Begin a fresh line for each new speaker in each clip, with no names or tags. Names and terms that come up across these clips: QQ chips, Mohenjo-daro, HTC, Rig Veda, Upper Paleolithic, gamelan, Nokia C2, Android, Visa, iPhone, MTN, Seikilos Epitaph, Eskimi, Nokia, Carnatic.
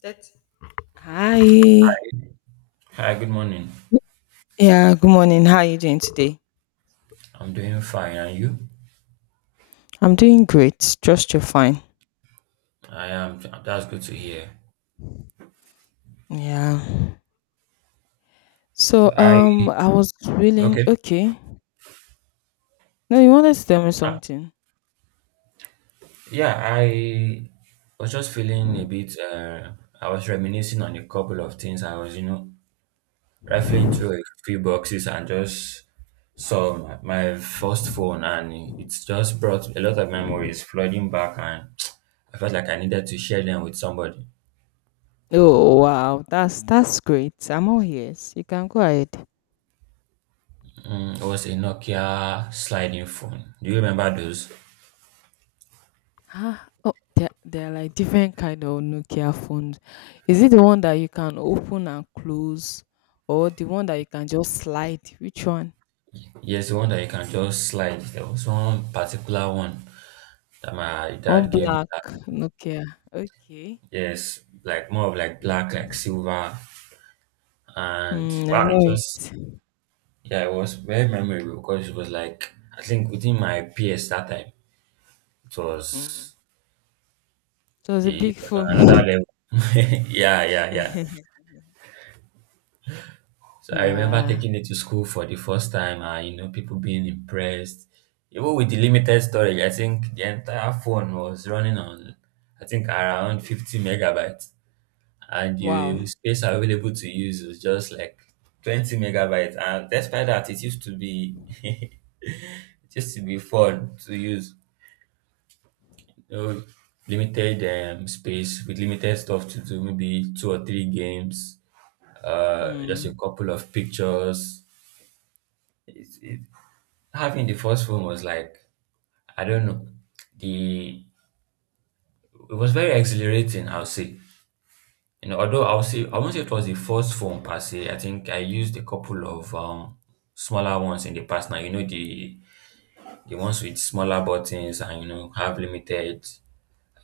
That's Hi.
Hi, good morning.
Yeah, good morning. How are you doing today?
I'm doing fine, and you?
I'm doing great. Trust you're fine.
I am. That's good to hear.
Yeah. So
So I
I was willing
okay.
okay. No, you wanted to tell me
Uh,
something.
yeah, I was just feeling a bit. I was reminiscing on a couple of things. I was, you know, rifling through a few boxes and just saw my first phone, and it's just brought a lot of memories flooding back, and I felt like I needed to share them with somebody.
Oh wow, that's great. I'm all ears. You can go ahead.
Mm, it was a Nokia sliding phone. Do you remember those?
Ah, oh they're like different kind of Nokia phones. Is it the one that you can open and close or the one that you can just slide? Which one?
Yes, the one that you can just slide. There was one particular one that my
One
dad gave me.
black
That,
Nokia. Okay.
yes, like more of like black, like silver, and
Mm, I
wow, it
know
was
it.
yeah, it was very memorable because it was like I think within my PS that time it
Mm.
was
It was a
it
big
was on another
phone.
level. Yeah, yeah, yeah. So I remember
Yeah.
taking it to school for the first time, and you know, people being impressed. Even with the limited storage, I think the entire phone was running on I think around 50 megabytes, and the
Wow.
space available to use was just like 20 megabytes. And despite that, it used to be it used to be fun to use, you know, limited space with limited stuff to do, maybe two or three games, just
Mm,
a couple of pictures. it, it, Having the first phone was like I don't know the it was very exhilarating, I'll say. You know, although I'll say I won't say it was the first phone per se. I think I used a couple of smaller ones in the past. Now you know, the ones with smaller buttons, and you know, have limited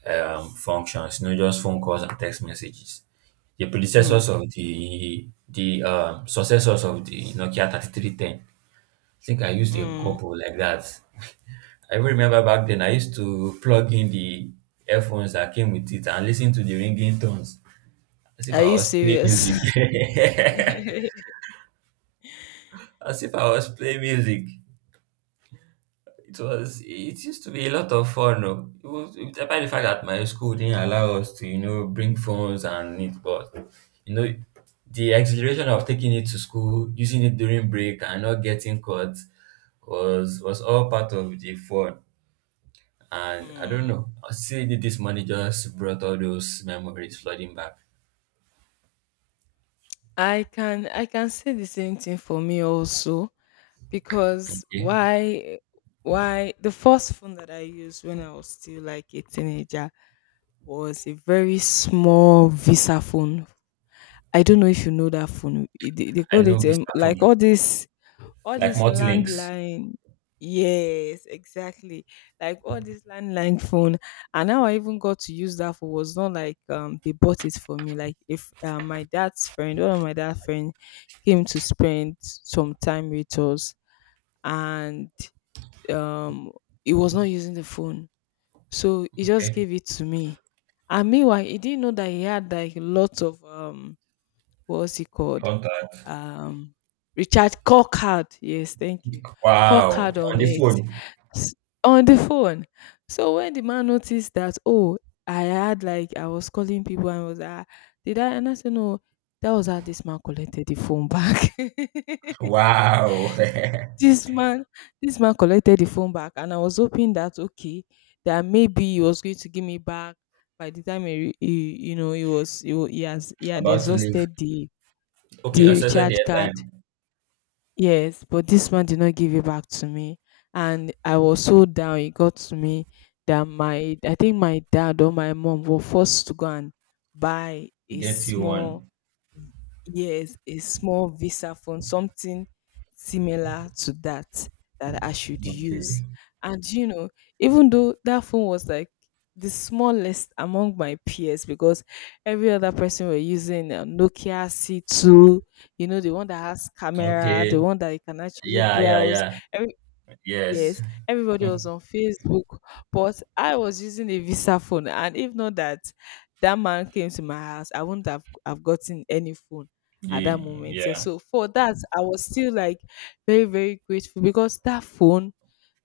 functions, you know, just phone calls and text messages, the predecessors
mm,
of the successors of the Nokia 3310. I think I used a
mm.
couple like that. I even remember back then I used to plug in the earphones that came with it and listen to the ringing tones as if
Are
I
you
was playing
serious?
music. As if I was playing music. It used to be a lot of fun. Oh. It was, despite the fact that my school didn't allow us to, you know, bring phones and it, but you know, the exhilaration of taking it to school, using it during break and not getting caught was all part of the fun. And I don't
Mm.
know. I see, that this money just brought all those memories flooding back.
I can say the same thing for me also because
Okay.
why why the first phone that I used when I was still like a teenager was a very small Visa phone. I don't know if you know that phone. They
I
call
know
it
visa
like
phone,
all these all
like
this
multilinks.
landline, yes exactly, like all this landline phone. And how I even got to use that phone was not like they bought it for me, like if my dad's friend, one of my dad's friend came to spend some time with us, and um he was not using the phone, so he just
Okay.
gave it to me. And meanwhile he didn't know that he had like lots of what's he called?
Contact.
Um, recharge call. Yes, thank you. Call
Wow.
on
On the
it,
phone.
s- on the phone. So when the man noticed that, oh, I had like I was calling people and was like, ah, did I? And I said no. That was how this man collected the phone back.
Wow.
this man, this man collected the phone back, and I was hoping that okay, that maybe he was going to give me back by the time he you know, he was he, wa- he has he had
About to leave.
exhausted
Okay.
the
Access the
recharge card.
airtime.
Yes, but this man did not give it back to me. And I was so down. It got to me that my, I think my dad or my mom were forced to go and buy a
Get you
small,
one.
yes, a small Visa phone, something similar to that, that I should use.
Okay.
And, you know, even though that phone was like the smallest among my peers because every other person were using a Nokia C2, you know, the one that has camera, the
Okay.
one that you can actually
Yeah. Yeah.
browse.
Yeah. Yes.
Yes, everybody was on Facebook, but I was using a Visa phone, and if not that that man came to my house, I wouldn't have gotten any phone at that
Yeah.
moment. Eh.
Yeah.
So for that, I was still like very very grateful, because that phone,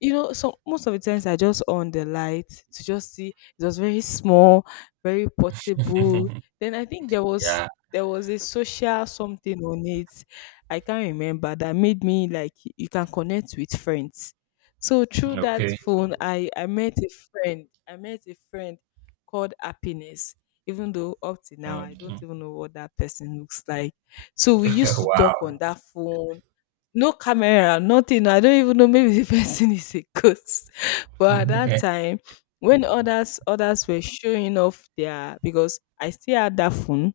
you know, so most of the times I just on the light to just see, it was very small, very portable. Then I think there was
Yeah.
there was a social something on it. I can't remember that made me like you can connect with friends. So through that
Okay.
phone I met a friend. I met a friend called Happiness. Even though up to now I don't
Mhm.
even know what that person looks like. So we used to talk on
Wow.
that phone, no camera, nothing. I don't even know. Maybe the person is a ghost. But at that time, when others were showing off their, because I still had that phone,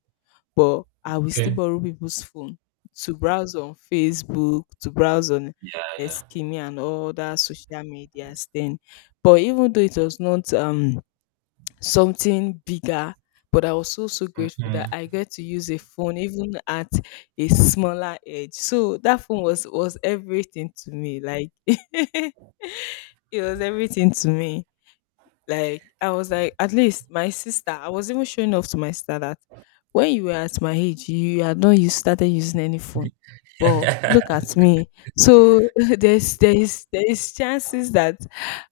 but I will still
Okay.
borrow people's phone to browse on Facebook, to browse on
Yeah. Yeah.
Eskimi and all that social medias then. But even though it was not something bigger. But I was so so grateful that
Mhm.
I get to use a phone even at a smaller age. So that phone was everything to me. Like it was everything to me. Like I was like, at least my sister, I was even showing off to my sister that when you were at my age, you had not you started using any phone. But look at me. So there is chances that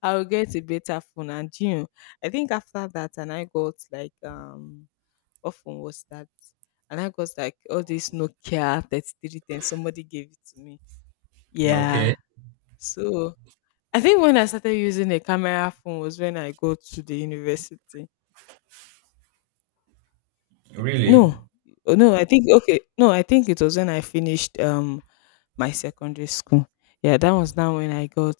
I'll get a better phone. And you know, I think after that and I got like what phone was that? And I got like all this Nokia 3310. Somebody gave it to me.
Okay.
Yeah. So I think when I started using a camera phone was when I go to the university.
Really?
No, oh, no, I think okay. No, I think it was when I finished my secondary school. Yeah, that was now when I got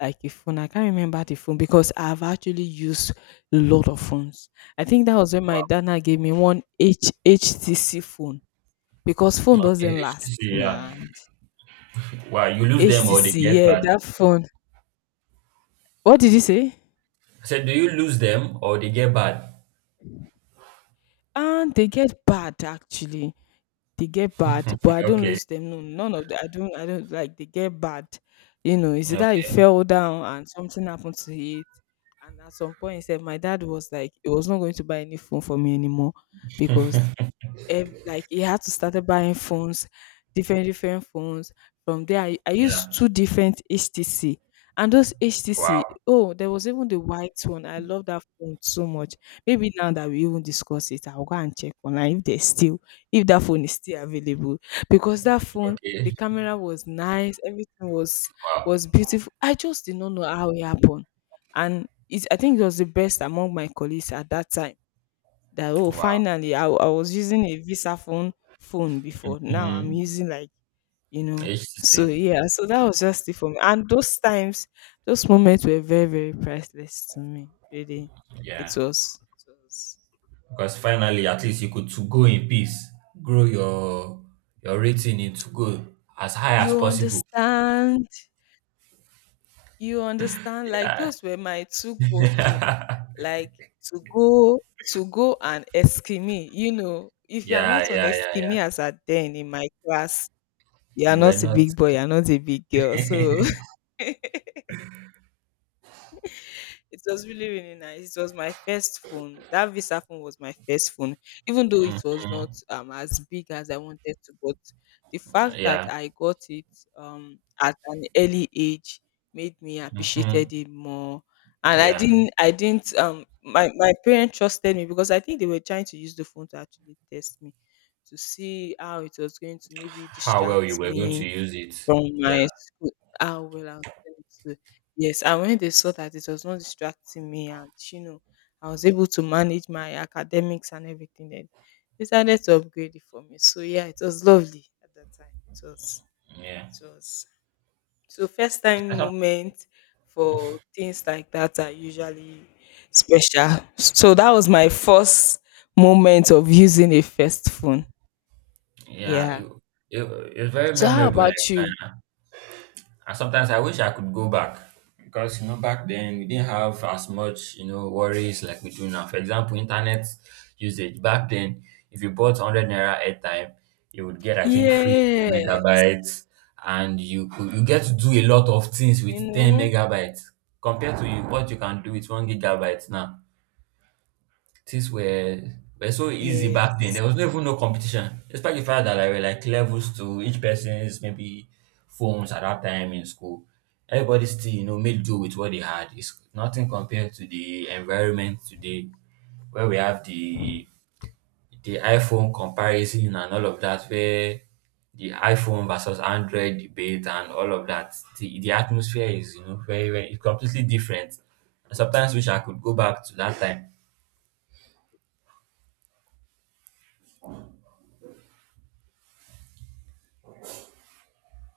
like a phone. I can't remember the phone because I've actually used a lot of phones. I think that was when my dad now gave me one H HTC phone, because phone
Okay,
doesn't last,
HTC, yeah.
man.
Wow, you lose them or
HTC,
they get
yeah,
bad?
that phone. What did you say?
I said, do you lose them or they get bad?
And they get bad actually. They get bad, but I don't
Okay,
lose them. No, none of that. I don't. I don't like. They get bad. You know, it's either he
okay,
fell down and something happened to it, and at some point, he said my dad was like, he was not going to buy any phone for me anymore because like he had to started buying phones, different different phones. From there, I used
yeah.
two different HTC, and those HTC.
Wow,
Oh, there was even the white one. I love that phone so much. Maybe now that we even discuss it, I'll go and check online if there's still if that phone is still available, because that phone.
okay,
The camera was nice, everything
wow,
was beautiful. I just did not know how it happened, and it, I think it was the best among my colleagues at that time, that oh
wow.
finally I was using a Visa phone phone before now I'm
Mm,
using like, you know.
HTC,
So yeah, so that was just it for me. And those times, those moments were very very priceless to me really. it
yeah.
was, it was
Because finally, at least you could to go in peace, grow your rating into go as high as
You
possible.
understand, you understand, like those were my two go-to,
Yeah,
like to go, to go and Eskimi, you know. If you are
yeah,
not on
yeah, yeah, yeah.
Eskimi as at then in my class, you are
You were
not a
not.
big boy, you are not a big girl. So it was really, really nice. It was my first phone. That Visa phone was my first phone, even though it was not
Mhm.
as big as I wanted to. But the fact that
Yeah,
I got it at an early age made me
hmm,
appreciated it more. And I
yeah.
didn't, I didn't. My my parents trusted me, because I think they were trying to use the phone to actually test me, to see how it was going to maybe
How well you
distract
were going to
me
use it.
from
Yeah,
my school, how well I was going to, yes, and when they saw that it was not distracting me and, you know, I was able to manage my academics and everything then, they decided to upgrade it for me. So yeah, it was lovely at that time. It was
yeah.
it was So first time
I thought-
moment for things like that are usually special. So that was my first moment of using a first phone.
Yeah, it,
Yeah.
it, it's very
So how
memorable. Like,
about you?
and sometimes I wish I could go back, because you know, back then we didn't have as much, you know, worries like we do now. For example, internet usage back then, if you bought 100 naira airtime, you would get I think free 10
Yes.
megabytes, and you get to do a lot of things
You
with ten
know?
megabytes compared to what you can do with 1 gigabyte now. Things were so easy back then.
Yes.
There was no even no competition, despite the fact that there were like levels to each person's maybe phones at that time in school. Everybody still, you know, made do with what they had. It's nothing compared to the environment today, where we have the iPhone comparison and all of that, where the iPhone versus Android debate and all of that. The atmosphere is, you know, very very, it's completely different. And sometimes wish I could go back to that time.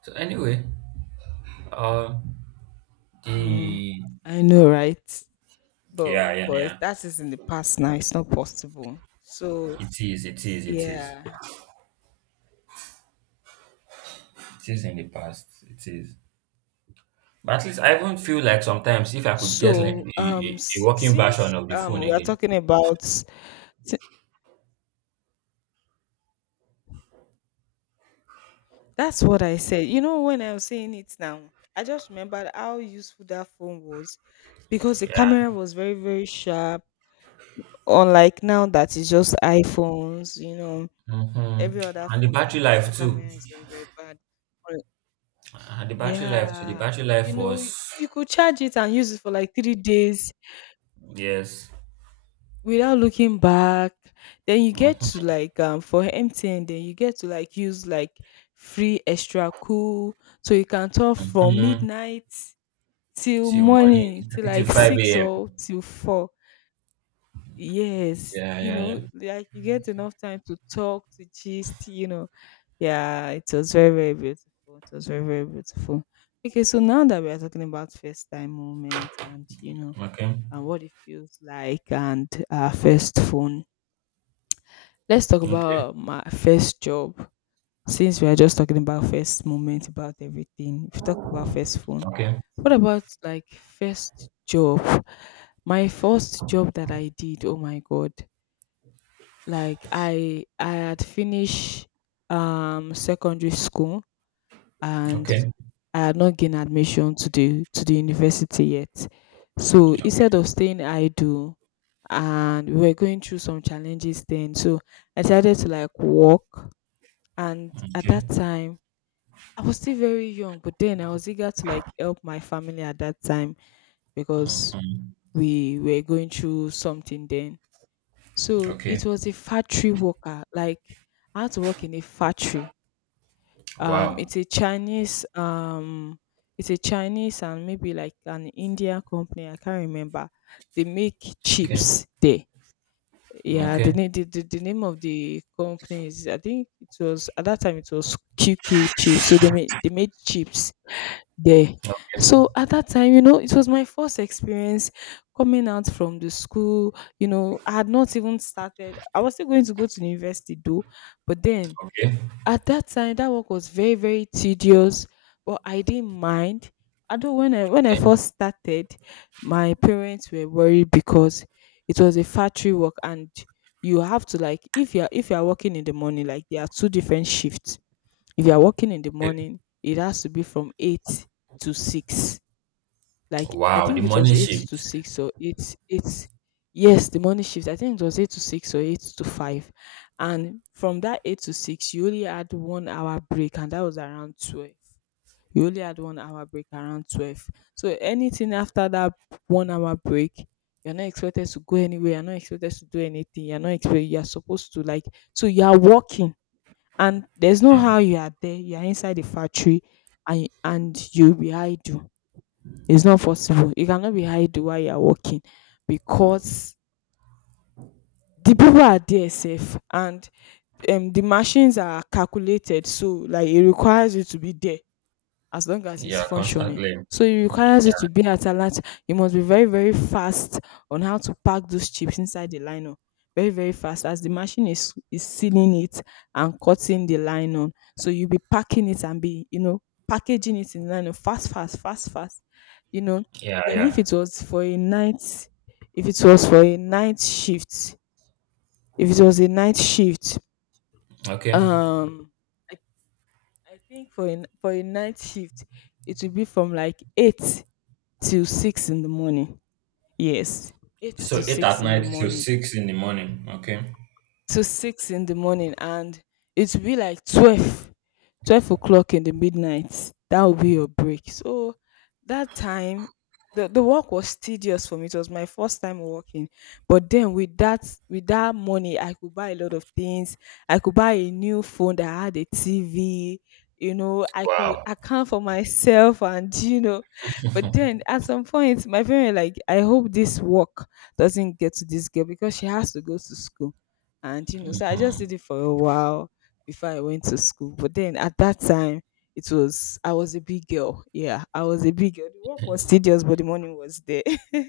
So anyway, oh,
Mm,
the
I know, right?
yeah, yeah, yeah.
But that is in the past now. It's not possible. So
It is, it is, it is.
yeah.
It is in the past. It is. But at least I even feel like sometimes if I could get like
So
a
s-
working version
since
of the phone
we are
again.
talking about, that's what I said. You know, when I was saying it now, I just remembered how useful that phone was, because the
Yeah.
camera was very very sharp. Unlike now that is just iPhones. You know,
Mm-hmm.
every other
And the
phone like
battery
this, their
life too.
camera is very very bad.
And the battery life too. The
Yeah.
battery
You
life
know,
was
you could charge it and use it for like 3 days
yes.
without looking back. Then you get to like for MTN, then you get to like use like free extra cool. So you can talk from
Mm-hmm.
midnight till
Till morning.
morning,
I
till
think till
like
five
six
AM.
or till four. Yes.
Yeah,
You
yeah, yeah.
know, like you get enough time to talk, to gist, you know. Yeah, it was very, very beautiful. It was very, very beautiful. Okay, so now that we are talking about first time moments and you know
Okay.
and what it feels like and our first phone, let's talk
Okay.
about my first job. Since we are just talking about first moment, about everything, if we talk about first phone.
Okay.
What about like first job? My first job that I did, oh my god. Like I had finished secondary school and
Okay.
I had not gained admission to the university yet. So
Okay.
instead of staying idle, and we were going through some challenges then. So I decided to like work, and at that
Okay.
time I was still very young, but then I was eager to like help my family at that time because
Mm-hmm.
we were going through something then. So
Okay.
it was a factory worker, like I had to work in a factory, um,
Wow.
it's a Chinese, um, it's a Chinese and maybe like an Indian company. I can't remember. They make
Okay.
chips there. Yeah, the,
Okay.
na- the, the, the name of the company is, I think, it was at that time it was QQ chips. So they made chips there.
Okay.
So at that time, it was my first experience coming out from the school. I had not even started. I was still going to go to the university though, but then
Okay.
at that time, that work was very, very tedious, but I didn't mind. Although when I
Okay.
first started, my parents were worried because it was a factory work. And you have to, like, if you're working in the morning, like there are two different shifts. If you're working in the
Okay.
morning, it has to be from 8 to 6. Like, I
Wow, the
think it was
morning
eight to
shift.
six or eight. Yes, the morning shift, I think it was 8 to 6 or 8 to 5. And from that 8 to 6 you only had 1 hour break, and that was around 12. You only had 1 hour break around 12, so anything after that 1 hour break, you're not expected to go anywhere, you're not expected to do anything, you're not expected you're supposed to, like, so you are working. And there's no how. You are there, you are inside the factory, and you'll be idle. It's not possible. You cannot be hiding while you are working, because the people are there safe, and the machines are calculated, so like it requires you to be there as long as it's
Yeah,
functioning.
constantly.
So it requires you to be at alert. You must be very, very fast on how to pack those chips inside the nylon. Very, very fast, as the machine is sealing it and cutting the nylon. So you'll be packing it and be, packaging it in nylon, fast, fast, fast, fast. You know.
Yeah,
Then if
yeah.
it was for a night, if it was for a night shift, if it was a night shift,
Okay.
um I, I think for a night shift it will be from like 8 till 6 in the morning. Yes, 8 to
So eight at
6 in the
night till
morning,
six in the morning. Okay.
to 6 in the morning. And it will be like 12 o'clock in the midnight. That will be your break. So that time, the work was tedious for me. It was my first time working, but then with that money I could buy a lot of things. I could buy a new phone that had a tv. I could
Wow.
account for myself, and. But then at some point, my parents, like, I hope this work doesn't get to this girl because she has to go to school. And so I just did
Mhm.
it for a while before I went to school. But then at that time, it was I was a big girl, yeah, I was a big girl. The work was tedious, but the money was there.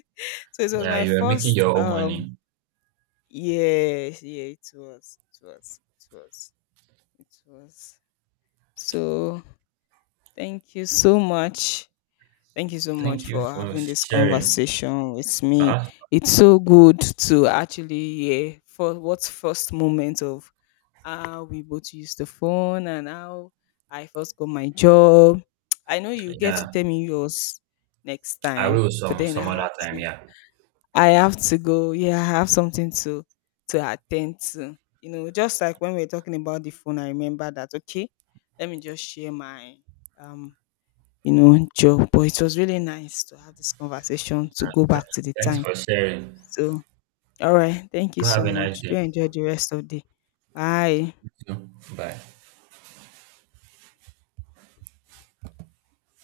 So it was
Yeah,
my
you are making
first,
your own money.
yeah, yeah, it was. So thank you so much, thank you so much
Thank you
for
for
having this
sharing.
conversation with me.
Huh?
It's so good to actually hear for what first moment of how we both used the phone and how I first got my job. I know you get to tell
Yeah,
me yours next
I
time,
will
but then I
some other
have
time.
to
Yeah.
I have to go. Yeah, I have something to attend to. You know, just like when we were talking about the phone, I remember that, okay, let me just share my um job. But it was really nice to have this conversation, to
Uh,
go
th-
back to the
thanks
time.
for sharing.
So, all right, thank you
You have
so
a nice
much. Do
day.
enjoy the rest of the day. Bye.
You too. Bye.